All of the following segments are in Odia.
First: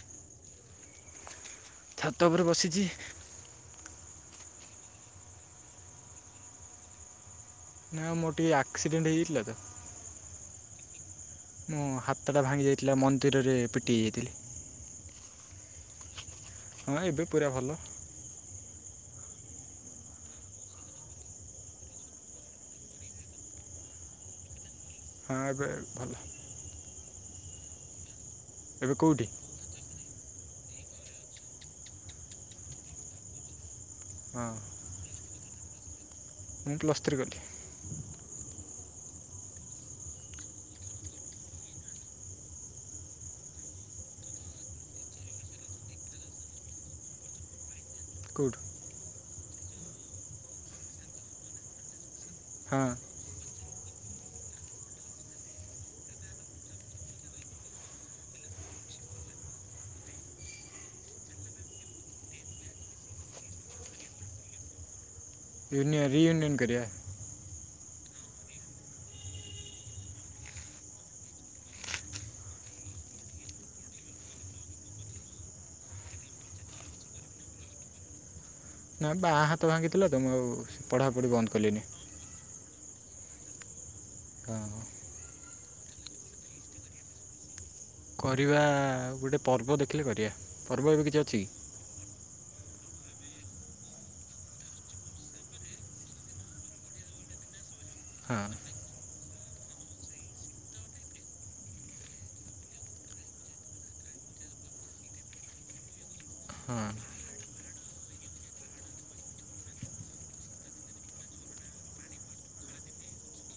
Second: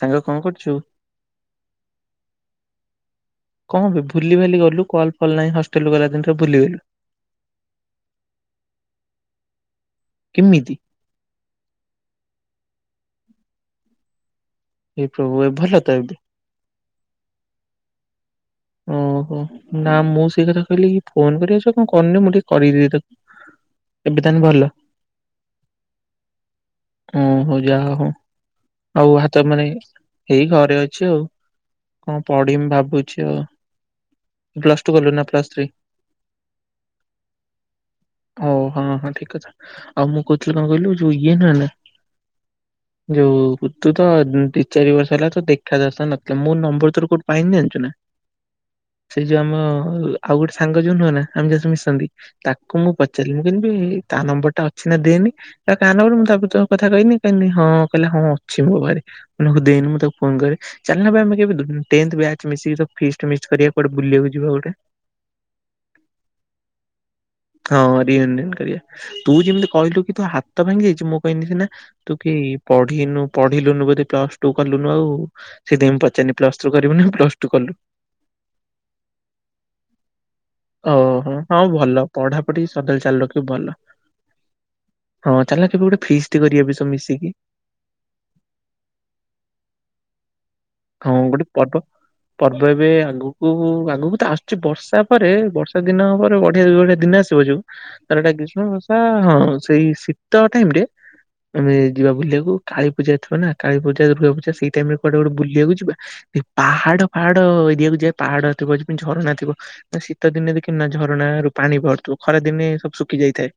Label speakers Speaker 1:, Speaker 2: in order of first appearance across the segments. Speaker 1: ସାଙ୍ଗ କଣ କରୁଛୁ?
Speaker 2: ଛାତ ଉପରେ ବସିଛି।
Speaker 1: ହଁ ଭୁଲି ଭାଲି ଗଲୁ କଲ ଫଲ ନାଁ ହଷ୍ଟେଲ ଗଲା ଦିନରେ ଭୁଲିଗଲୁ।
Speaker 2: ନା ମୋର ଟିକେ ଆକ୍ସିଡେଣ୍ଟ ହେଇଯାଇଥିଲା ତ
Speaker 1: କେମିତି?
Speaker 2: ମୁଁ ହାତଟା ଭାଙ୍ଗି ଯାଇଥିଲା ମନ୍ଦିରରେ ପିଟିଇ ଯାଇଥିଲି
Speaker 1: ଏଇ ପ୍ରଭୁ ଏ ଭଲ ତ ଏବେ?
Speaker 2: ହଁ ଏବେ ପୁରା ଭଲ।
Speaker 1: ଓହୋ ନା ମୁଁ ସେଇ କଥା କହିଲି କି ଫୋନ କରି ଆଛ କଣ କନି ମୁଁ ଟିକେ କରିଦେବି ତାକୁ ଏବେ ତାନେ ଭଲ।
Speaker 2: ହଁ ଏବେ ଭଲ।
Speaker 1: ଓ ହଉ ଯାହା ହଉ
Speaker 2: ଏବେ
Speaker 1: ଆଉ
Speaker 2: କେଉଁଠି
Speaker 1: ତ ମାନେ ଏଇ ଘରେ ଅଛି ଆଉ କଣ ପଢିମି ଭାବୁଛି ଆଉ।
Speaker 2: ହଁ
Speaker 1: ପ୍ଲସ ଟୁ କଲୁ ନା ପ୍ଲସ୍ ଥ୍ରୀ?
Speaker 2: ମୁଁ ପ୍ଲସ୍ ଥ୍ରୀ ଗଲି।
Speaker 1: ଓ ହଁ ହଁ ଠିକ ଅଥା ଆଉ ମୁଁ କହୁଥିଲି କଣ କହିଲୁ ଯୋଉ ଇଏ ନହେଲେ ଯୋଉ ତୁ ତ ଦି ଚାରି ବର୍ଷ ହେଲା ତ ଦେଖା ଦରଶା ନଥିଲା ମୁଁ ନମ୍ବର ତୋର କୋଉଠି ପାଇନି ଜାଣିଛୁ ନା
Speaker 2: କେଉଁଠୁ
Speaker 1: ସେ ଯୋଉ ଆମ ଆଉ ଗୋଟେ ସାଙ୍ଗ ଯୋଉ ନୁହ ନା ଆମେ ମିଶନ୍ତି। ତାକୁ
Speaker 2: ହଁ
Speaker 1: ମୁଁ ପଚାରିଲି ମୁି କହିଲି ତା ନମ୍ବର ଟା ଅଛି ନା ଦେନି କଇଲା କା ନମ୍ବର ମୁଁ ତା ପରେ ତୋ କଥା କଇନି କଇନି କହିଲା ହଁ ଅଛି ମୋ ପାଖରେ। ମୁଁ ଆଗ ଦେଏନି ମୁଁ ତାକୁ ଫୋନ କରେ ଚାଲୁନ ବେ ଆମେ କେବେ ଟେନ୍ଥ ବ୍ୟାଚ୍ ମିଶିକି ସବୁ ଫିଷ୍ଟ୍। ଷ୍ଟ ମିଷ୍ଟ କରିବା କୁଆଡେ ବୁଲିବାକୁ ଯିବା ଗୋଟେ।
Speaker 2: ଯୁନିୟନ ରିୟୁନିୟନ କରିଆ।
Speaker 1: ହଁ ରିୟୁନିଅନ କରିବା ତୁ ଯେମିତି କହିଲୁ କି ତୋ ହାତ ଭାଙ୍ଗି ଯାଇଛି ମୁଁ କହନି ସିନା ତୁ କି। ପଢ଼ିନୁ ପଢିଲୁନୁ ବୋଧେ ପ୍ଲସ ଟୁ କଲୁନୁ ଆଉ ସେଇଥୀ ପାଇଁ ପଚାରନି ପ୍ଲସୁ କରିବୁ ନା ପ୍ଲସ ଟୁ କଲୁ।
Speaker 2: ନା ବାଆଁ ହାତ ଭାଙ୍ଗିଥିଲା ତ। ମୁଁ ଆଉ ପଢ଼ାପଢ଼ି
Speaker 1: ଓହୋ
Speaker 2: ବନ୍ଦ
Speaker 1: ହଁ
Speaker 2: କଲିନି
Speaker 1: ଭଲ ପଢାପଢି ସଦାବେଳେ ଚାଲୁ ରଖିବୁ ଭଲ।
Speaker 2: ହଁ।
Speaker 1: ଚାଲୁନା କେବେ ଗୋଟେ ଫିସ୍ଟି କରିବା ବେ ସବୁ ମିଶିକି।
Speaker 2: କରିବା ଗୋଟେ ପର୍ବ ଦେଖିଲେ କରିବା। ପର୍ବ ଏବେ
Speaker 1: ହଁ
Speaker 2: କିଛି ଅଛି
Speaker 1: ଗୋଟେ
Speaker 2: କି
Speaker 1: ପର୍ବ ପର୍ବ। ବ ଏବେ ଆଗକୁ ଆଗକୁ ତ ଆସୁଛି ବର୍ଷା ପରେ ବର୍ଷା ଦିନ ପରେ ବଢ଼ିଆ ଯୋଉ ଗୋଟେ ଦିନ ଆସିବ ଯୋଉ। ଆର ଟା
Speaker 2: ହଁ
Speaker 1: ଗ୍ରୀଷ୍ମ ବର୍ଷା ହଁ ସେଇ ଶୀତ ଟାଇମ ରେ। ଆମେ ଯିବା ବୁଲିବାକୁ କାଳୀ ପୂଜା ଥିବା ନା କାଳୀ ପୂଜା ଦୁର୍ଗା ପୂଜା ସେଇ ଟାଇମ ରେ କୁଆଡେ ଗୋଟେ ବୁଲି। ବୁଲିଆକୁ ଯିବା ଏ
Speaker 2: ହଁ
Speaker 1: ପାହାଡ ଫାହାଡ ଏରିଆ କୁ ଯିବା ପାହାଡ ଥିବ ଯେମତି ଝରଣା ଥିବ ନା ଶୀତ ଦିନେ। ନେ ଦେଖୁନୁ ନା ଝରଣା ରୁ ପାଣି ବାହାରୁଥିବ ଖରା ଦିନେ ସବୁ ଶୁଖି ଯାଇଥାଏ।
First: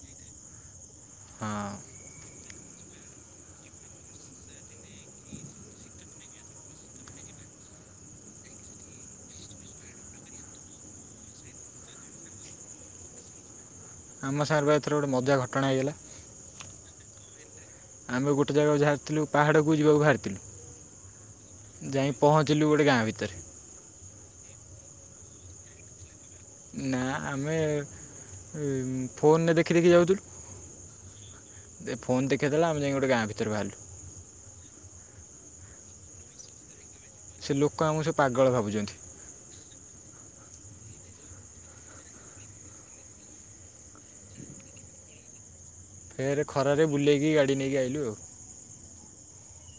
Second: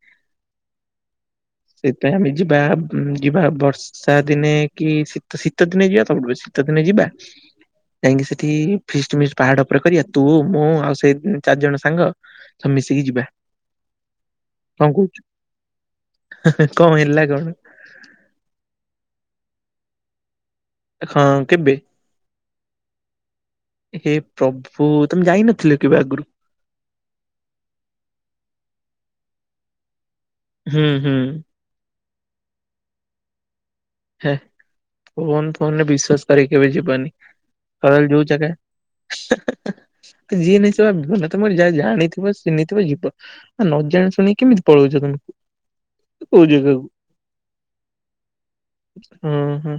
Speaker 2: ହଁ।
Speaker 1: ସେଇଥୀ ପାଇଁ ଆମେ ଯିବା ବ ଯିବା ବର୍ଷା ଦିନେ କି ଶୀତ, ଶୀତ ଦିନେ ଯିବା ସବୁଠୁ ବେଶୀ। ସି ଦିନେ ଯିବା। ଯାଇକି ସେଠି ଫିଷ୍ଟ ମିଷ୍ଟ୍ ପାହାଡ ଉପରେ କରିବା ତୁ ମୁଁ ଆଉ ସେଇ ଚାରି ଜଣ ସାଙ୍ଗ। ସବୁ ମିଶିକି ଯିବା।
Speaker 2: ଆମ ସାଙ୍ଗରେ ବା
Speaker 1: କଣ
Speaker 2: ଏଥିର ଗୋଟେ
Speaker 1: କହୁଛୁ
Speaker 2: ମଜା ଘଟଣା ହେଇଗଲା।
Speaker 1: କଣ ହେଲା କଣ।
Speaker 2: ଆମେ ଗୋଟେ ଜାଗା କୁ ଜାହାରିଥିଲୁ ପାହାଡ଼କୁ ଯିବାକୁ ବାହାରିଥିଲୁ।
Speaker 1: ହଁ। କେବେ
Speaker 2: ଯାଇଁ ପହଞ୍ଚିଲୁ ଗୋଟେ ଗାଁ ଭିତରେ।
Speaker 1: ହେ ପ୍ରଭୁ ତମେ ଯାଇ ନଥିଲ କେବେ ଆଗରୁ।
Speaker 2: ନା ଆମେ ଏ -ମ ଫୋନରେ ଦେଖି ଦେଖି ଯାଉଥିଲୁ।
Speaker 1: ହୁଁ ହୁଁ।
Speaker 2: ଦେ ଫୋନ ଦେଖେଇ ଦେଲା ଆମେ ଯାଇ ଗୋଟ ଗାଁ ଭିତରେ ବାହାରିଲୁ।
Speaker 1: ହେ ଫୋନ୍ ଫୋନ ରେ ବିଶ୍ଵାସ କରି କେବେ ଯିବନି।
Speaker 2: ସେ ଲୋକ ଆମକୁ
Speaker 1: କରଲ
Speaker 2: ସବୁ
Speaker 1: ଯୋଉ
Speaker 2: ପାଗଳ
Speaker 1: ଚାକା।
Speaker 2: ଭାବୁଛନ୍ତି
Speaker 1: ଯିଏ ନାଇ ସେ ବା ତମେ ଗୋଟେ ଯା ଜାଣିଥିବ ଚିିନିଥିବ ଯିବ ଆଉ ନ ଜାଣି ଶୁଣିକି କେମିତି ପଳଉଛ ତମେ।
Speaker 2: ଫେର୍
Speaker 1: କୋଉ ଜାଗାକୁ
Speaker 2: ଖରାରେ ବୁଲେଇକି ଗାଡ଼ି ନେଇକି ଆଇଲୁ ଆଉ।
Speaker 1: ହୁଁ ହୁଁ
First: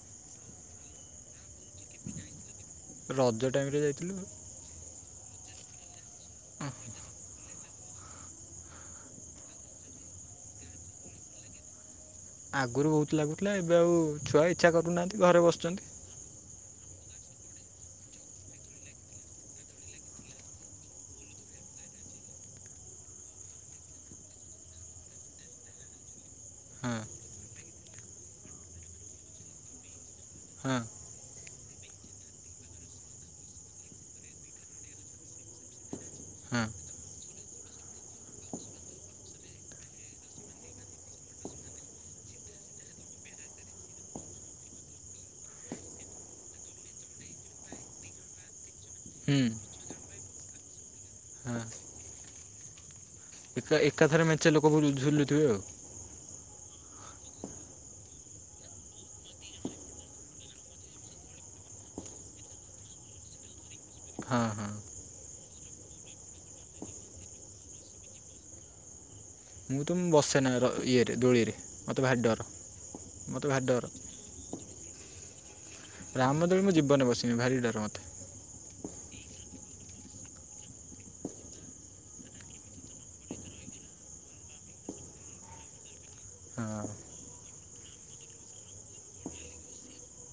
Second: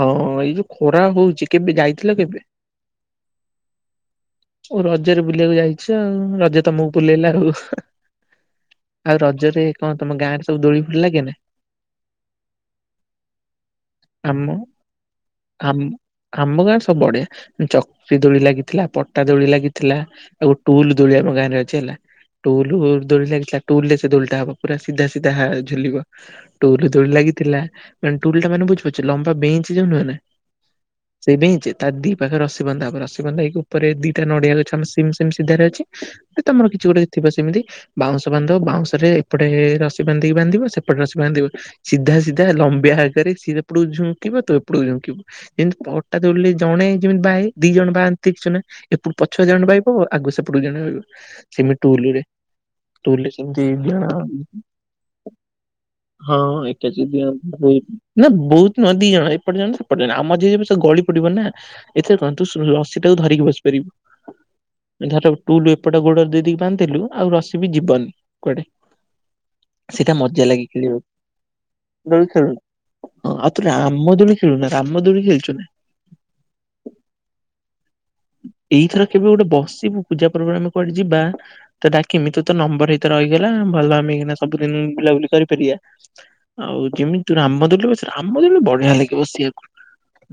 Speaker 1: ହଁ ଏଇ ଯୋଉ ଖରା ହଉଛି କେବେ ଯାଇଥିଲ କେବେ?
Speaker 2: ରଜ ଟାଇମ ରେ ଯାଇଥିଲୁ।
Speaker 1: ଓ ରଜରେ ବୁଲିବାକୁ ଯାଇଛ ଆଉ ରଜ ତମକୁ ବୁଲେଇଲା ଆଉ। ଆଉ ରଜରେ କଣ ତମ ଗାଁରେ ସବୁ ଦୋଳି ଫୋଳି ଲାଗେ ନା।
Speaker 2: ଆଗରୁ ବହୁତ ଲାଗୁଥିଲା ଏବେ ଆଉ ଛୁଆ
Speaker 1: ଆମ
Speaker 2: ଇଚ୍ଛା କରୁନାହାନ୍ତି ଘରେ
Speaker 1: ଆମ
Speaker 2: ବସୁଛନ୍ତି।
Speaker 1: ଆମ ଗାଁରେ ବଢିଆ ଚକ୍ରି ଦୋଳି ଲାଗିଥିଲା ପଟା ଦୋଳି ଲାଗିଥିଲା ଆଉ ଟୁଲ ଦୋଳି ଆମ ଗାଁରେ ଅଛି ହେଲା। ଟୁଲୁ ଦୋଳି ଲାଗିଥିଲା ଟୁଲ ରେ ସେ ଦୋଳିଟା ହବ ପୁରା ସିଧା ସିଧା ଝୁଲିବ ଟୁଲ
Speaker 2: ହଁ
Speaker 1: ଦୋଳି ଲାଗି। ଥିଲା ମାନେ ଟୁଲ ଟା ମାନେ ବୁଝି ପାରୁଛ ଲମ୍ବା ବେଞ୍ଚ ଯୋଉ ନୁହଁ ନା।
Speaker 2: ହଁ
Speaker 1: ସେଇ ଟା ହିଁ ଯେ ତା ଦି ପାଖରେ ରସି ବନ୍ଧା ହବ ରସିବନ୍ଧା ହେଇକି ଉପରେ ଦିଇଟା ନଡିଆ ଗଛ ଆମ ସେମ ସେମ ସିଧାରେ ଅଛି।
Speaker 2: ହଁ
Speaker 1: ତମର କିଛି ଗୋଟେ ଥିବ ସେମିତି ବାଉଁଶ ବାନ୍ଧ ବାଉଁଶ ରେ ଏପଟେ ରସି ବାନ୍ଧିକି ବାନ୍ଧିବ ସେ। ସେପଟେ ରସି ବାନ୍ଧିବ ସିଦ୍ଧା। ସିଧା ଲମ୍ବିଆ ଆକାରେ ସିଏ ସେପଟକୁ ଝୁଙ୍କକିବ ତୁ ଏପଟକୁ ଝୁଙ୍କିବୁ ଯେମିତି ପଟା ଦୋଳି ରେ ଜଣେ ଯେମିତି। ବାଏ ଦି ଜଣ ବାଆ ନ୍ତି ଦେଖୁଚୁ ନା। ଏପଟୁ
Speaker 2: ହୁଁ
Speaker 1: ପଛୁଆ ଜଣେ ବାଇବ ଆଗୁ ସେପଟୁ ଜଣେ ବାଇବ
Speaker 2: ହଁ
Speaker 1: ସେମିତି ଟୁଲ ରେ। ଟୁଲ ରେ ସେମିତି
Speaker 2: ଏକା
Speaker 1: ଦିଅଣ
Speaker 2: ଏକାଥରେ ମେଞ୍ଚେ ଲୋକ ଝୁଲୁଥିବେ
Speaker 1: ହଁ ଏ। ନା ବହୁତ ନୁହଁ ଦି ଜଣ ଏପଟେ ଜଣେ ସେପଟେ ଆଉ ମଝିରେ ବି ସବୁ ଗଳି ପଡିବ ନା। ଏଥିରେ କଣ ତୁ ରଶୀଟାକୁ ଧରିକି
Speaker 2: ଆଉ ହଁ ହଁ
Speaker 1: ବସିପାରିବୁ। ଧର ଟୁଲୁ ଏପଟେ ଗୋଡରେ ଦେଇ ଦେଇକି ବାନ୍ଧି ଦେଲୁ ଆଉ ରସିି ବି ଯିବନି କୁଆଡେ।
Speaker 2: ମୁଁ ତ ମୁଁ
Speaker 1: ସେଇଟା ମଜା
Speaker 2: ବସେନା
Speaker 1: ଲାଗେ ଖେଳିବାକୁ
Speaker 2: ଇଏରେ ଦୋଳିରେ। ମୋତେ ଭାରି
Speaker 1: ଦୋଳି
Speaker 2: ଡର
Speaker 1: ଖେଳୁନୁ।
Speaker 2: ମୋତେ
Speaker 1: ଆଉ
Speaker 2: ଭାରି
Speaker 1: ତୁ
Speaker 2: ଡର
Speaker 1: ରାମ ଦୋଳି ଖେଳୁ ନା ରାମ ଦୋଳି ଖେଳିଛୁ ନା?
Speaker 2: ରାମଦୋଳି ମୁଁ ଜୀବନରେ ବସିିବି ଭାରି ଡର ମୋତେ।
Speaker 1: ଏଇଥର କେବେ ଗୋଟେ ବସିବୁ ପୂଜା ପ୍ରୋଗ୍ରାମରେ ଆମେ କୁଆଡେ ଯିବା। ତତେ ଡାକମି ତୋ ତ ନମ୍ବର ହେଇତ ରହିଗଲା। ଭଲ ଆମେ ଏଇକିନା ସବୁଦିନ ବୁଲାବୁଲି କରିପାରିଆ। ଆଉ
Speaker 2: ହଁ
Speaker 1: ଯେମିତି ତୁ ରାମଦୋଳିରେ ବସି ରାମଦୋ ବଢିଆ ଲାଗିବ ବସିଆକୁ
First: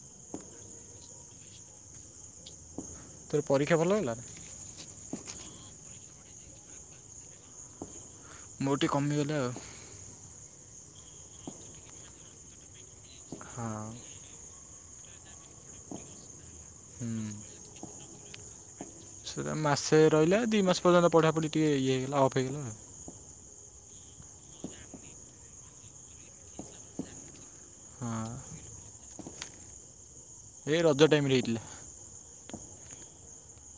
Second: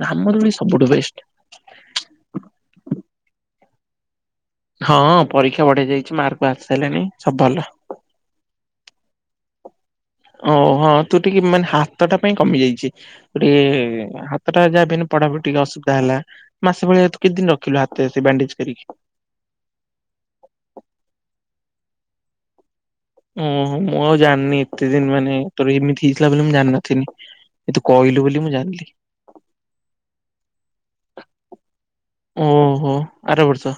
Speaker 1: ରାମ ଦୋଳି ସବୁଠୁ ବେଷ୍ଟ।
Speaker 2: [inaudible] ତୋର ପରୀକ୍ଷା ଭଲ ହେଲା?
Speaker 1: ହଁ ପରୀକ୍ଷା ବଢ଼ିଆ ଯାଇଛି ମାର୍କ ଆସି ସାଇଲାଣି ସବୁ ଭଲ।
Speaker 2: ଗୋଟିଏ କମିଗଲା ଆଉ।
Speaker 1: ଓହଁ ତୁ ଟିକେ ମାନେ ହାତଟା ପାଇଁ କମି ଯାଇଛି ତୁ
Speaker 2: ହଁ
Speaker 1: ଟିକେ ହାତ ପା ଯାହାବି ହେଲେ ପଢାପଢି ଟିକେ ଅସୁବିଧା ହେଲା ମାସ ଭଳିଆ ତୁ
Speaker 2: ହୁଁ
Speaker 1: କେତେ ଦିନ ରଖିଲୁ ହାତ ସେ ବାଣ୍ଡେଜ କରିକି?
Speaker 2: ସେଟା ମାସେ ରହିଲା ଦି ମାସ ପର୍ଯ୍ୟନ୍ତ ପଢାପଢି ଟିକେ ଇଏ ହେଇଗଲା ଅଫ୍ ହେଇଗଲା ଆଉ।
Speaker 1: ଓହୋ ମୁଁ ଆଉ ଜାଣିନି ଏତେ ଦିନ ମାନେ ତୋର ଏମିତି ହେଇଥିଲା ବୋଲି ମୁଁ ଜାଣିନଥିଲି। ଏ ତୁ କହିଲୁ
Speaker 2: ଆଉ
Speaker 1: ବୋଲି ମୁଁ ଜାଣିଲି।
Speaker 2: ଏ ରଜ ଟାଇମରେ ହେଇଥିଲା।
Speaker 1: ଓ ହୋ ଆରବର୍ଷ।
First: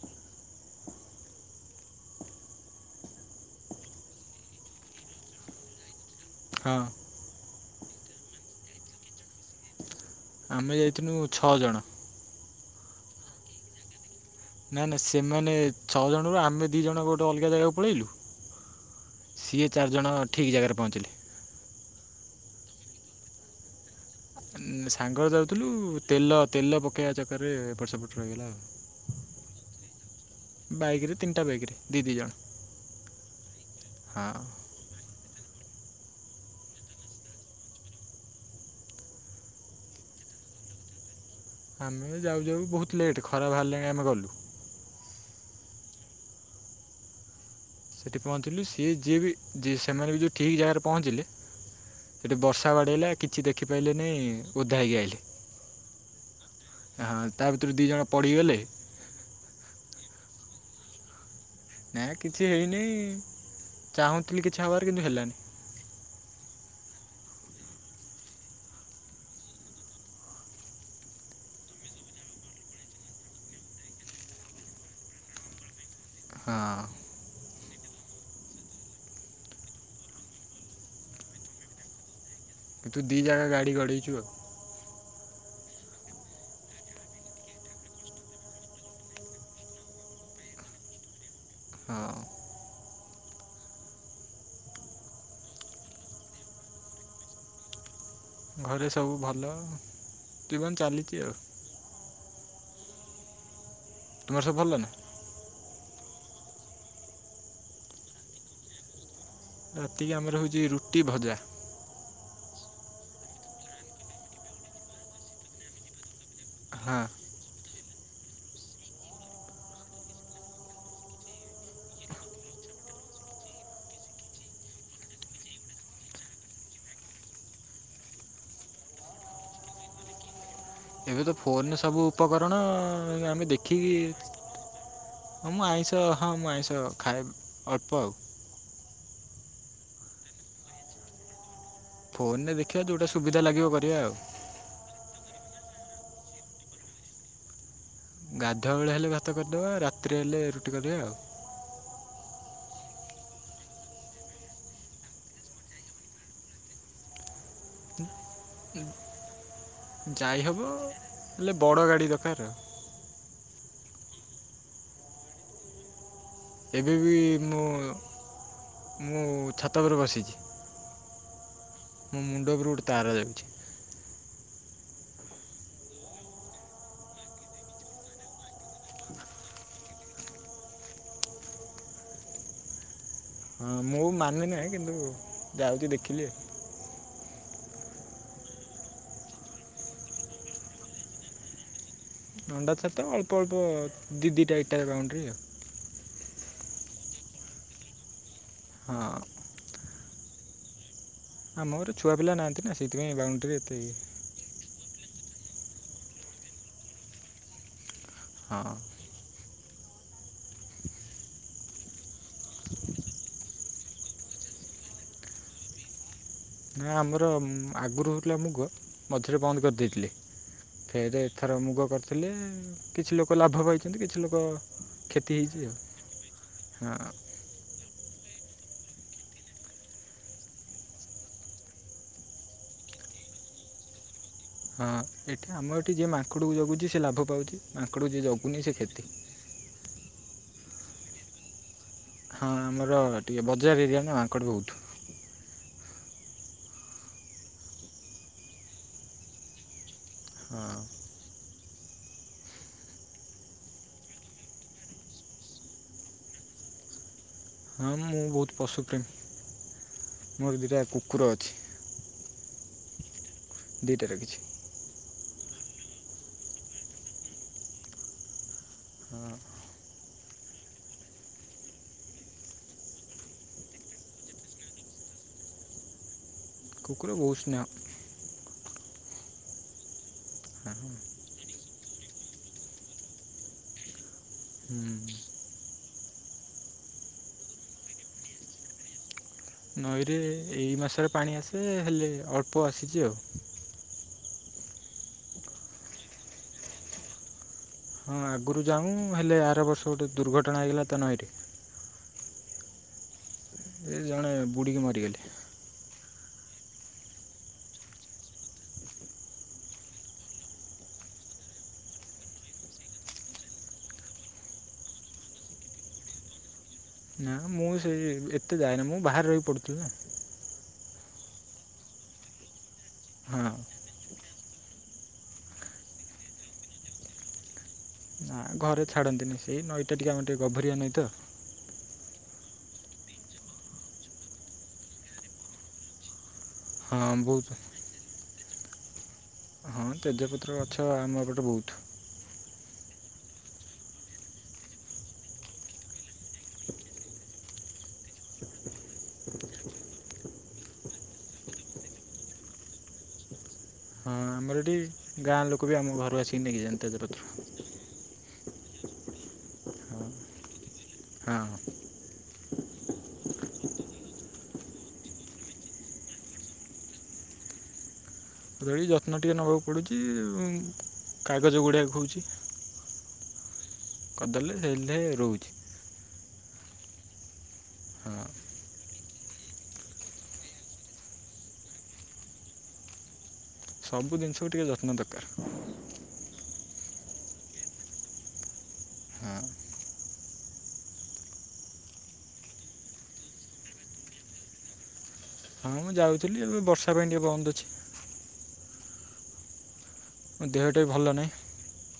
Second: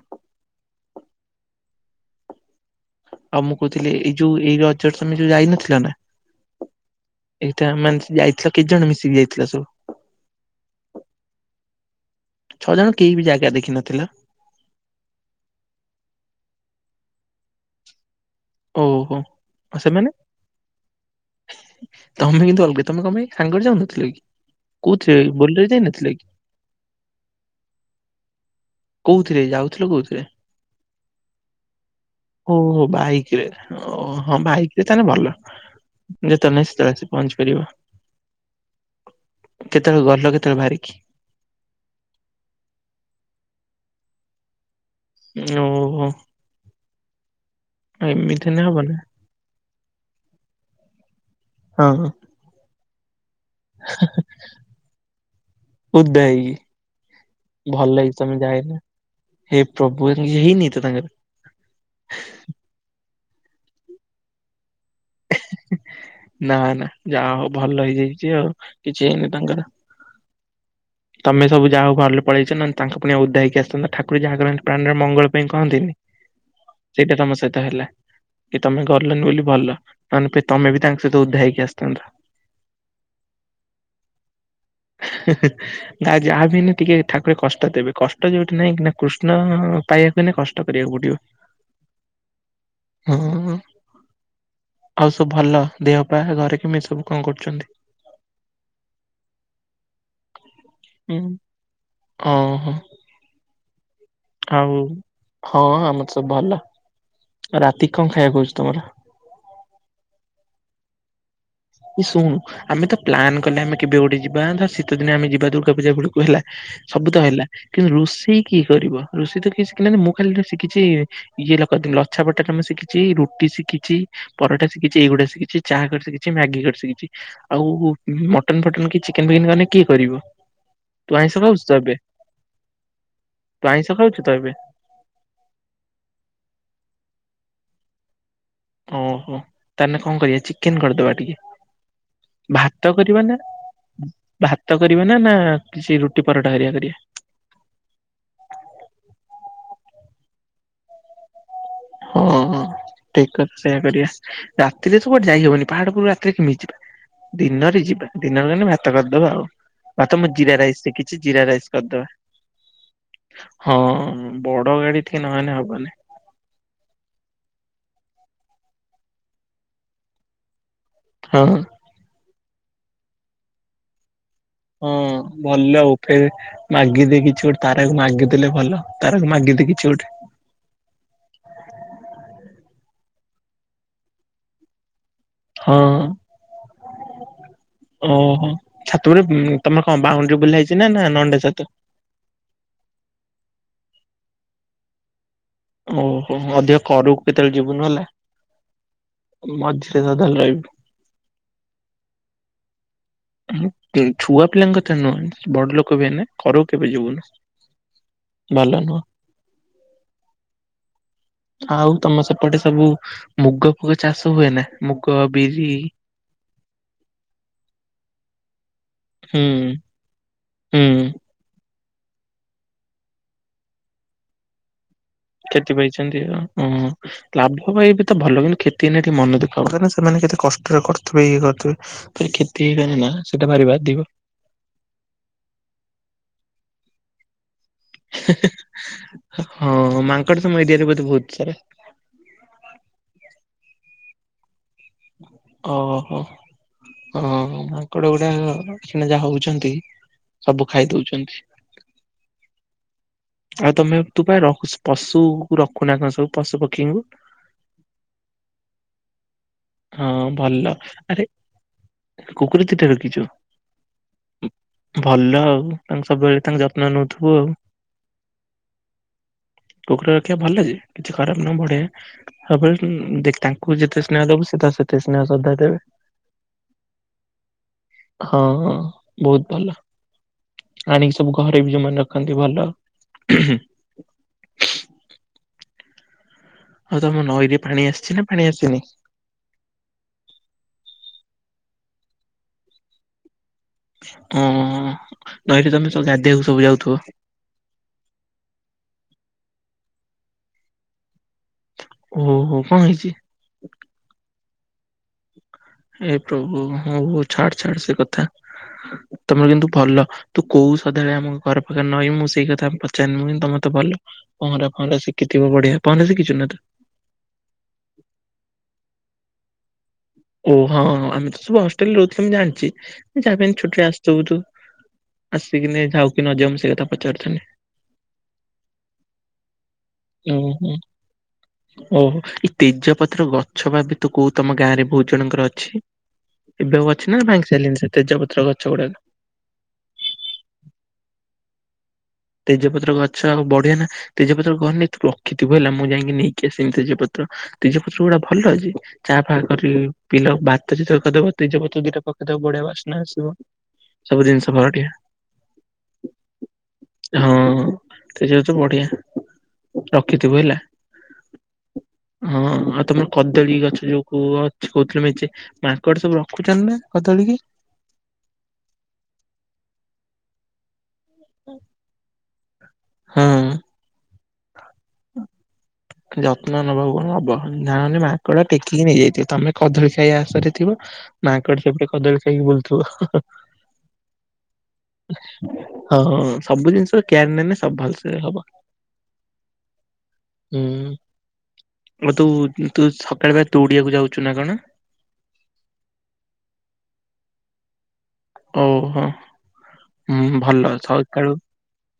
Speaker 1: ଆଉ ମୁଁ କହୁଥିଲି ଏଇ ଯୋଉ ଏଇ ରଜରେ ତମେ ଯୋଉ ଯାଇନଥିଲ ନା।
Speaker 2: ହଁ।
Speaker 1: ଏଇଟା ମାନେ ସେ ଯାଇଥିଲ, କେତେ ଜଣ ମିଶିକି ଯାଇଥିଲ ସବୁ?
Speaker 2: ଆମେ ଯାଇଥିଲୁ ଛଅ ଜଣ।
Speaker 1: ଛଅ ଜଣ କେହି ବି ଜାଗା ଦେଖିନଥିଲ।
Speaker 2: ନା ନା ସେମାନେ ଛଅ ଜଣରୁ ଆମେ ଦି ଜଣଙ୍କ ଗୋଟେ ଅଲଗା ଜାଗାକୁ ପଳେଇଲୁ।
Speaker 1: ଓହୋ
Speaker 2: ସିଏ
Speaker 1: ଆଉ ସେମାନେ
Speaker 2: ଚାରିଜଣ ଠିକ୍ ଜାଗାରେ ପହଞ୍ଚିଲେ।
Speaker 1: ତମେ କିନ୍ତୁ ଅଲଗା ତମେ କଣ ପାଇଁ ସାଙ୍ଗରେ ଯାଉନଥିଲ କି? କୋଉଥିରେ
Speaker 2: ସାଙ୍ଗରେ
Speaker 1: ବୋଲେରୋ
Speaker 2: ଯାଉଥିଲୁ
Speaker 1: ଯାଇନଥିଲେ କି?
Speaker 2: ତେଲ ତେଲ ପକାଇବା ଚକରେ ଏପଟ ସେପଟ ରହିଗଲା ଆଉ।
Speaker 1: କୋଉଥିରେ ଯାଉଥିଲ କୋଉଥିରେ?
Speaker 2: ବାଇକରେ ତିିନିଟା ବାଇକରେ
Speaker 1: ଓ ହୋ ବାଇକରେ ଓ ହଁ ବାଇକ ରେ ତାହେଲେ ଭଲ। ଯେତେବେଳେ ନାହିଁ ସେତେବେଳେ ଆସି ପହଞ୍ଚି ପାରିବ। କେତେବେଳେ ଗଲ କେତେବେଳେ ଭାରିକିି?
Speaker 2: ଆମେ ଯାଉ ଯାଉ ବହୁତ ଲେଟ୍ ଖରା ବାହାରିଲାଣି ଆମେ ଗଲୁ।
Speaker 1: ଓ ହୋ।
Speaker 2: ସେଠି ପହଞ୍ଚିଲୁ ସିଏ
Speaker 1: ନା
Speaker 2: ଯିଏ ବି ଯିଏ ସେମାନେ ବି ଯେଉଁ ଠିକ୍ ଜାଗାରେ ପହଞ୍ଚିଲେ
Speaker 1: ହଁ
Speaker 2: ସେଠି ବର୍ଷା ବା କିଛି ଦେଖିପାଇଲେ ନାହିଁ ଓଧା ହେଇକି ଆଇଲେ।
Speaker 1: ଓଦା
Speaker 2: ହଁ ତା
Speaker 1: ହେଇକି
Speaker 2: ଭିତରୁ ଦୁଇ
Speaker 1: ଭଲ
Speaker 2: ଜଣ
Speaker 1: ହେଇଛି ତମେ
Speaker 2: ପଡ଼ିଗଲେ
Speaker 1: ଯାଇନ। [unintelligible] ହେଇନି ତ ତାଙ୍କର।
Speaker 2: ନା କିଛି ହେଇନି ଚାହୁଁଥିଲି କିଛି ହେବାର କିନ୍ତୁ ହେଲାନି।
Speaker 1: ନା ନା ଯାହା ହଉ ଭଲ ହେଇଯାଇଛି ଆଉ କିଛି ହେଇନି ତାଙ୍କର
Speaker 2: [inaudible]
Speaker 1: ତମେ ସବୁ ଯାହା ହଉ ଭଲରେ ପଳେଇ ଆଇଛ ନା ତାଙ୍କ ପୁଣି ଓଦା ହେଇକି ଆସିଥାନ୍ତ ଠାକୁର ଯାହା କରନ୍ତି ପ୍ରାଣୀର ମଙ୍ଗଳ ପାଇଁ କରନ୍ତିନି।
Speaker 2: ହଁ
Speaker 1: ସେଇଟା ତମ ସହିତ ହେଲା କି ତମେ ଗଲନି ବୋଲି ଭଲ। ମାନେ ତମେ ବି ତାଙ୍କ ସହିତ ଓଦା ହେଇକି ଆସିଥାନ୍ତ।
Speaker 2: କିନ୍ତୁ ଦି ଜାଗା ଗାଡି ଗଡେଇଛୁ ଆଉ।
Speaker 1: ନା ଯାହା ବି ହେଲେ ଟିକେ ଠାକୁର କଷ୍ଟ ଦେବେ କଷ୍ଟ ଯୋଉଠି ନାହିଁ ନା କୃଷ୍ଣ ପାଇ ପାଇଆକୁ ହେଲେ କଷ୍ଟ କରିବାକୁ ପଡିବ।
Speaker 2: ହଁ।
Speaker 1: ହଁହଁ। ଆଉ ସବୁ ଭଲ ଦେହପ ଘରେ କିମି ସବୁ କଣ କରୁଛନ୍ତି?
Speaker 2: ଘରେ ସବୁ ଭଲ ଜୀବନ ଚାଲିଛି ଆଉ।
Speaker 1: ଓହୋ।
Speaker 2: ତୁମର ସବୁ ଭଲ
Speaker 1: ଆଉ
Speaker 2: ନା
Speaker 1: ହଁ। ମତେ ଭଲ ରାତି କଣ ଖାଇବାକୁ କହୁଛି ତମର?
Speaker 2: ରାତିକି ଆମର ହଉଛି ରୁଟି ଭଜା।
Speaker 1: ଶୁଣୁ ଆମେ ତ ପ୍ନ୍ କଲେ ଆମେ କେବେ ଗୋଟେ ଯିବା ଧ ଶୀତ ଦିନ ଆମେ ଯିବା ଦୁର୍ଗା ପୂଜା ବେଳକୁ ହେଲା।
Speaker 2: ହଁ
Speaker 1: ସବୁ ତ ହେଲା କିନ୍ତୁ ରୋଷେଇ କିଏ କରିବ ରୋଷେଇ ତ କି ଶିଖିଲ ମୁଁ ଖାଲି କିଛି ଇଏ ଲ କ ଲଛା [unintelligible] ମୁଁ ଶିଖିଛି ରୁଟି ଶିକିଛି ପରଟା ଶିଖିଛି ଏଇଗୁଡ଼ା ଶିଖିଛି ଚାହା ଶିଖିଛି। ମ୍ୟାଗି କରିସିଖିଛି ଆଉ ମଟନ ଫଟନ କି ଚିକେନ ଫିକେନ କଲେ କିଏ କରିବ? ତୁ
Speaker 2: ଏବେ ତ
Speaker 1: ଆଇଁଷ ଖାଉଛୁ
Speaker 2: ଫୋନ
Speaker 1: ଏବେ?
Speaker 2: ସବୁ ଉପକରଣ ଆମେ
Speaker 1: ତୁ ଆଇଁଷ
Speaker 2: ଦେଖିକି
Speaker 1: ଖାଉଛୁ ତ ଏବେ
Speaker 2: ହଁ ମୁଁ ଆଇଁଷ ହଁ ମୁଁ ଆଇଁଷ ଖାଇଏ ଅଳ୍ପ ଆଉ।
Speaker 1: ଓହୋ ତାହେଲେ କଣ କରିବା ଚିକେନ କରିଦବା ଟିକେ
Speaker 2: ଫୋନ୍ରେ ଦେଖିବା
Speaker 1: ଭାତ
Speaker 2: ଯେଉଁଟା
Speaker 1: କରିବ ନା
Speaker 2: ସୁବିଧା ଲାଗିବ କରିବା ଆଉ
Speaker 1: ଭାତ କରିବ ନା ନା ନା ରୁଟି ପରଠା ହାରିଆ କରିବା।
Speaker 2: ଗାଧୁଆ ବେଳେ ହେଲେ ଭାତ କରିନେବା ରାତିରେ ହେଲେ ରୁଟି କରିନେବା ଆଉ।
Speaker 1: ଓହୋଃ। ଠିକ କଥା ସେୟା କରିବା ରାତିରେ ତୁ କୁଆଡେ ଯାଇହବନି ପାହାଡ ପରୁ ରାତିରେ କେମିତି ଯିବା। ଦିନରେ ଯିବା ଦିନ ବେଳେ ହେଲେ ଭାତ କରିଦବା ଆଉ। ହ ତ ମୁଁ
Speaker 2: ଯାଇ
Speaker 1: ଜିରା
Speaker 2: ହେବ
Speaker 1: ରାଇସ୍ ଦେଖିଛି ଜିରା
Speaker 2: ହେଲେ
Speaker 1: ରାଇସ୍
Speaker 2: ବଡ଼ ଗାଡ଼ି ଦରକାର ଆଉ
Speaker 1: କରିଦବା ହଁ। ବଡ ଗାଡିି ଟିକି ନହେନେ ହବନି।
Speaker 2: ଏବେ ବି ମୁଁ ମୁଁ ଛାତ ଉପରେ ବସିଛି।
Speaker 1: ହଁ।
Speaker 2: ମୋ ମୁଣ୍ଡ ଉପରେ ଗୋଟେ ତାର ଯାଉଛି।
Speaker 1: ହଁ ଭଲ ଆଉ ଫେର ମାଗି ଦେଇ କିଛି ଗୋଟେ ତାରାକୁ ମାଗିଦେଲେ ଭଲ ତାରାକୁ ମାଗି- ଏତି କିଛି ଗୋ।
Speaker 2: [unintelligible] ହଁ ମୁଁ ମାନିବି ନାହିଁ କିନ୍ତୁ
Speaker 1: ହଁ।
Speaker 2: ଯାଉଛି ଦେଖିଲି।
Speaker 1: ଓହୋ ଛାତ ଗୋଟେ ତମର କଣ ବାଉଣ୍ଡ୍ରୀ ବୁଲା ହେଇଛି ନା ନା ନଣ୍ଡା ଛାତ।
Speaker 2: ନଣ୍ଡା ଛାତ ତ ଅଳ୍ପ ଅଳ୍ପ ଦି ଦିଟା ଏଟା ବାଉଣ୍ଡି ଆଉ।
Speaker 1: ଓହୋ ମଧ୍ୟ ଘରକୁ କେତେବେଳେ ଯିବୁ ନ ହେଲେ।
Speaker 2: ହଁ।
Speaker 1: କେଦିନ ଚାଲି ଆଇବୁ।
Speaker 2: ଆ ମୋର ଛୁଆ ପିଲା ନାହାନ୍ତି ନା। ସେଇଥିପାଇଁ ବାଉଣ୍ଡ୍ରି ଏତେ ଇଏ।
Speaker 1: ଛୁଆ ପିଲାଙ୍କ କଥା ନୁହେଁ ବଡ ଲୋକ ବି ଏ କର କେବେ ଯିବୁନି।
Speaker 2: ହଁ
Speaker 1: ଭଲ ନୁହଁ। ଆଉ ତମ ସେପଟେ ସବୁ ମୁଗ ଫୁଗ ଚାଷ ହୁଏ ନା ମୁଗ ବିରି?
Speaker 2: ନା ଆମର ଆଗରୁ ହେଉଥିଲା ମୁଗ, ମଝିରେ
Speaker 1: ହୁଁ
Speaker 2: ବନ୍ଦ କରିଦେଇଥିଲି।
Speaker 1: ହୁଁ
Speaker 2: ଫେରେ ଏଥର ମୁଗ କରିଥିଲେ କିଛି ଲୋକ ଲାଭ ପାଇଛନ୍ତି କିଛି ଲୋକ ହେଇଛି ଆଉ
Speaker 1: କ୍ଷତି ପାଇଛନ୍ତି ଆଉ ଉ ଉ
Speaker 2: ହଁ
Speaker 1: ଲାଭ ପାଇ ଭଲ କିନ୍ତୁ କ୍ଷତି ହେ ଟିକ ମନ ଦୁଃଖ ହୁଏ କାହିଁକି ସେମାନେ କେତେ କଷ୍ଟରେ କରଥିବ ଇଏ କରୁଥିବେ କ୍ଷତି ନା ସେଇଟା ଭାରି ବାଧିବ। ହ
Speaker 2: ହଁ! ଏଠି ଆମ ଏଠି ଯିଏ ମାଙ୍କଡକୁ ଜଗୁଛି ସେ ଲାଭ ପାଉଛି। ମାଙ୍କଡକୁ ଯେ ଯଗୁନି ସେ କ୍ଷତି।
Speaker 1: କଟ ତମ ଏରିଆରେ ବୋଧେ ବହୁତ ସାରା
Speaker 2: ହଁ ଆମର ଟିକେ ବଜାର ଏରିଆ ନା ମାଙ୍କଡ ବହୁତ।
Speaker 1: ଓହୋ! ହଁ ମାଙ୍କଡ ଗୁଡାକ ଯାହା ହଉଛନ୍ତି ସବୁ
Speaker 2: ହଁ
Speaker 1: ଖାଇ ଦଉଛନ୍ତି।
Speaker 2: [unintelligible]
Speaker 1: ଆଉ ତୁମେ ତୁ ପା ରଖୁ ପଶୁକୁ ରଖୁନା କଣ ସବୁ ପଶୁ ପକ୍ଷୀଙ୍କୁ?
Speaker 2: ହଁ ମୁଁ ବହୁତ ପଶୁପ୍ରେମୀ।
Speaker 1: ହଁ
Speaker 2: ମୋର
Speaker 1: ଭଲ।
Speaker 2: ଦୁଇଟା କୁକୁର
Speaker 1: ଆରେ
Speaker 2: ଅଛି
Speaker 1: କୁକୁର କିତିଟା ରଖିଛୁ?
Speaker 2: ଦୁଇଟା ରଖିଛି।
Speaker 1: ଆଉ ଭଲ ତାଙ୍କ ସବୁବେଳେ ତାଙ୍କ ଯତ୍ନ ନଉଥିବୁ ଆଉ। କୁକୁର ରଖିଆ ଭଲ ଯେ କିଛି ଖରାପ ନୁହଁ ବଢଆ। ସବୁବେଳେ ଦେଖ ତାଙ୍କୁ ଯେତେ ସ୍ନେହ ଦବୁ ତ ସେତେ ସ୍ନେହ ଶ୍ରଦ୍ଧା ଦେବେ।
Speaker 2: କୁକୁର ବହୁତ ସ୍ନେହ।
Speaker 1: ହଁ ହଁ ବହୁତ ଭଲ। ଆଣିକି ସବୁ ଘରେ ବି ଯୋଉମାନେ ରଖନ୍ତି ଭଲ।
Speaker 2: ହୁଁ।
Speaker 1: ହଉ ତମ ନଈରେ ପାଣି ଆସିଛି ନା ପାଣି ଆସିନି?
Speaker 2: ନଈରେ ଏଇ ମାସରେ ପାଣି ଆସେ, ହେଲେ ଅଳ୍ପ ଆସିଛି ଆଉ।
Speaker 1: ଉମ୍ ନଈରେ ତମେ ସବୁ ଗାଧେଇବାକୁ ସବୁ ଯାଉଥବ?
Speaker 2: ହଁ ଆଗରୁ ଯାଉଁ ହେଲେ ଆର ବର୍ଷ ଗୋଟେ ଦୁର୍ଘଟଣା ହେଇଗଲା ତ ନଈରେ।
Speaker 1: ଓହୋ। କଣ ହେଇଚି?
Speaker 2: ଏ ବୁଡ଼ିିକି ମରିଗଲେ।
Speaker 1: ଏ ପ୍ରଭୁ। ହଉ ହଉ ଛାଡ ଛାଡ ସେ କଥା। ତମର କିନ୍ତୁ ଭଲ। ତୁ କୋଉ ସଦାବେଳେ ଆମ ଘର ପାଖରେ ନଈ ମୁଁ ସେଇ କଥା ପଚାରି ନୁହେଁ କିନ୍ତୁ ତମେ ତ ଭଲ ପହଁରା ପହଁରା ଶିଖିଥିବ ବଢିଆ। ପହଁରା ଶିଖିଛୁନା ତୁ?
Speaker 2: ନା ମୁଁ ସେଇ ଏତେ ଯାଏନା ମୁଁ [unintelligible]
Speaker 1: ଓ ହଁ ହଁ ଆମେ ତ ସବୁ ହଷ୍ଟେଲରେ ରହୁଥିଲୁ ମୁଁ ଜାଣିଚି। ଯାହାବି
Speaker 2: ହଁ
Speaker 1: ହେଲେ ଛୁଟିରେ ଆ ସବୁ ତୁ ଆସିକିନି ଯାଉ କି ନ ଯାଉ ସେ କଥା ପଚାରିଥାନ୍ତି।
Speaker 2: ହଁ ଘରେ ଛାଡ଼ନ୍ତିନି ସେଇ ନଈଟା ଟିକେ ଆମର ଟିକେ
Speaker 1: ଓହୋ
Speaker 2: ଗଭୀରିଆ ନଈ ତ।
Speaker 1: ଓହୋ। ଏଇ ତେଜପତ୍ର ଗଛ ବା ତୁ କଉ ତମ ଗାଁରେ ବହୁତ ଜଣଙ୍କର ଅଛି। ଏବେ ଆଉ ଅଛି
Speaker 2: ହଁ
Speaker 1: ନା
Speaker 2: ବହୁତ
Speaker 1: ଭାଙ୍ଗି ସାଇଲେଣି ସେ ତେଜପତ୍ର ଗଛ ଗୁଡାକ?
Speaker 2: ହଁ ତେଜପତ୍ର ଗଛ ଆମ ଏପଟେ ବହୁତ।
Speaker 1: ତେଜପତ୍ର ଗଛ ଆଉ ବଢେନା ତେଜପତ୍ର କହନି ତୁ ରଖିଥିବୁ ହେଲା। ମୁଁ ଯାଇଁକି ନେଇକି ଆସିମି ତେଜପତ୍ର। ତେଜପତ୍ର ଗୁଡା ଭଲ ଯେ, ଚା ଫା କରି ପିଇଲ। ଭାତ ଯେତେବେଳେ କରିଦବ ତେଜପତ୍ର ଦିଟା ପକେଇଦବ ବଢିଆ ବାସ୍ନା ଆସିବ।
Speaker 2: ହଁ
Speaker 1: ସବୁ ଜିନିଷ
Speaker 2: ଆମର ଏଠି
Speaker 1: ବଢିଆ
Speaker 2: ଗାଁ ଲୋକ ବି ଆମ ଘରୁ ଆସିକି ନେଇକି ଯାଆନ୍ତି ତେଜପ
Speaker 1: ହଁ ହଁ ତେଜପତ୍ର ବଢିଆ। ରଖିଥିବୁ ହେଲା।
Speaker 2: ହଁ ହଁ।
Speaker 1: ହଁ ଆଉ ତମର କଦଳୀ ଗଛ ଯୋଉ କୁ ଅଛି କହୁଥିଲୁ ମେଞ୍ଚେ ମାଙ୍କଡ ସବୁ ରଖୁଛନ୍ତି ନା କଦଳୀ କି?
Speaker 2: କଦଳୀ ଯତ୍ନ ଟିକେ ନବାକୁ ପଡୁଚି, ଉମ୍ କାଗଜ ଗୁଡେଇଆକୁ ହଉଛି।
Speaker 1: ହଁ।
Speaker 2: କଦଳୀରେ ହେଲେ ରହୁଛି।
Speaker 1: ଯତ୍ନ ନବାକୁ ହବ। ଯା ନହେଲେ
Speaker 2: ହଁ
Speaker 1: ମାଙ୍କଡ଼ ଟେକି କି ନେଇ ଯାଇଥିବେ। ତମେ କଦଳୀ ଖାଇବା ଆଶାରେ ଥିବ ମାଙ୍କଡ଼ ସେପଟେ କଦଳୀ ଖାଇକି ବୁଲୁଥିବ।
Speaker 2: ସବୁ ଜିନିଷକୁ ଟିକେ ଯତ୍ନ ଦରକାର।
Speaker 1: ହଁ ହଁ ସବୁ ଜିନିଷ କେୟାର ନେନେ ସବୁ ଭଲସେ ହବ। ହୁଁ। ଆଉ ତୁ ତୁ ସକାଳ ବେଳେ ଦୋଉଡିଆକୁ ଯାଉଛୁ ନା କଣ?
Speaker 2: ହଁ ମୁଁ ଯାଉଥିଲି ଏବେ ବର୍ଷା ପାଇଁ ଟିକେ ବନ୍ଦ ଅଛି।
Speaker 1: ଓହୋ ହଁ ହୁଁ
Speaker 2: ମୋ
Speaker 1: ଭଲ
Speaker 2: ଦେହଟା ବି ନାହିଁ
Speaker 1: ସକାଳୁ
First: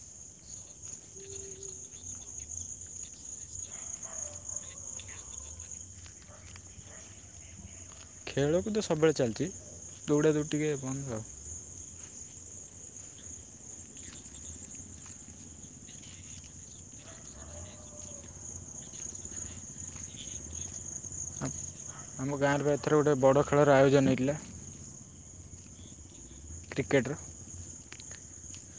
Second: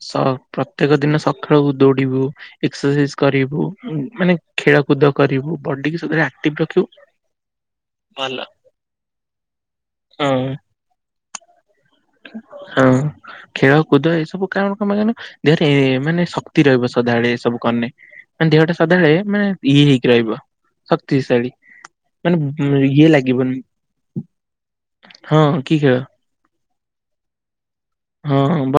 Speaker 1: ସ ପ୍ରତ୍ୟେକ ଦିନ ସଖାଳକୁ ଦୌଡିବୁ, ଏକ୍ସରସାଇଜ କରିବୁ, ମାନେ ଖେଳକୁଦ କରି ବୁ, ବଡି଼କୁ ସଦାବେଳେ ଆକ୍ଟିଭ ରଖିବୁ। ଭଲ
Speaker 2: ଖେଳକୁଦ ସବୁବେଳେ ଚାଲିଚି,
Speaker 1: ହଁ
Speaker 2: ଦୌଡ଼ା ଦୌଡି଼ ଟିକିଏ ବନ୍ଦ ଆଉ।
Speaker 1: ହଁ। ଖେଳ, କୁଦ ଏସବୁ କାରଣ କଣ ଜାଣି, ଦେହରେ ମାନେ, ଶକ୍ତି ରହିବ, ସଦା ବେଳେ କରିନେ। ମାନେ, ଦେହଟା ସଦାଳେ ମାନେ ଇଏ ହେଇକି ରହିବ।
Speaker 2: ଆଉ
Speaker 1: ଶକ୍ତିଶାଳୀ। ମାନେ
Speaker 2: ଆମ ଗାଁ ରୁ ଏଥର
Speaker 1: ଇଏ
Speaker 2: ଗୋଟେ ବଡ଼
Speaker 1: ଲାଗିବନି।
Speaker 2: ଖେଳର ଆୟୋଜନ ହେଇଥିଲା।
Speaker 1: ହଁ। କି ଖେଳ?
Speaker 2: କ୍ରିକେଟର।
Speaker 1: ହଁ ହବ।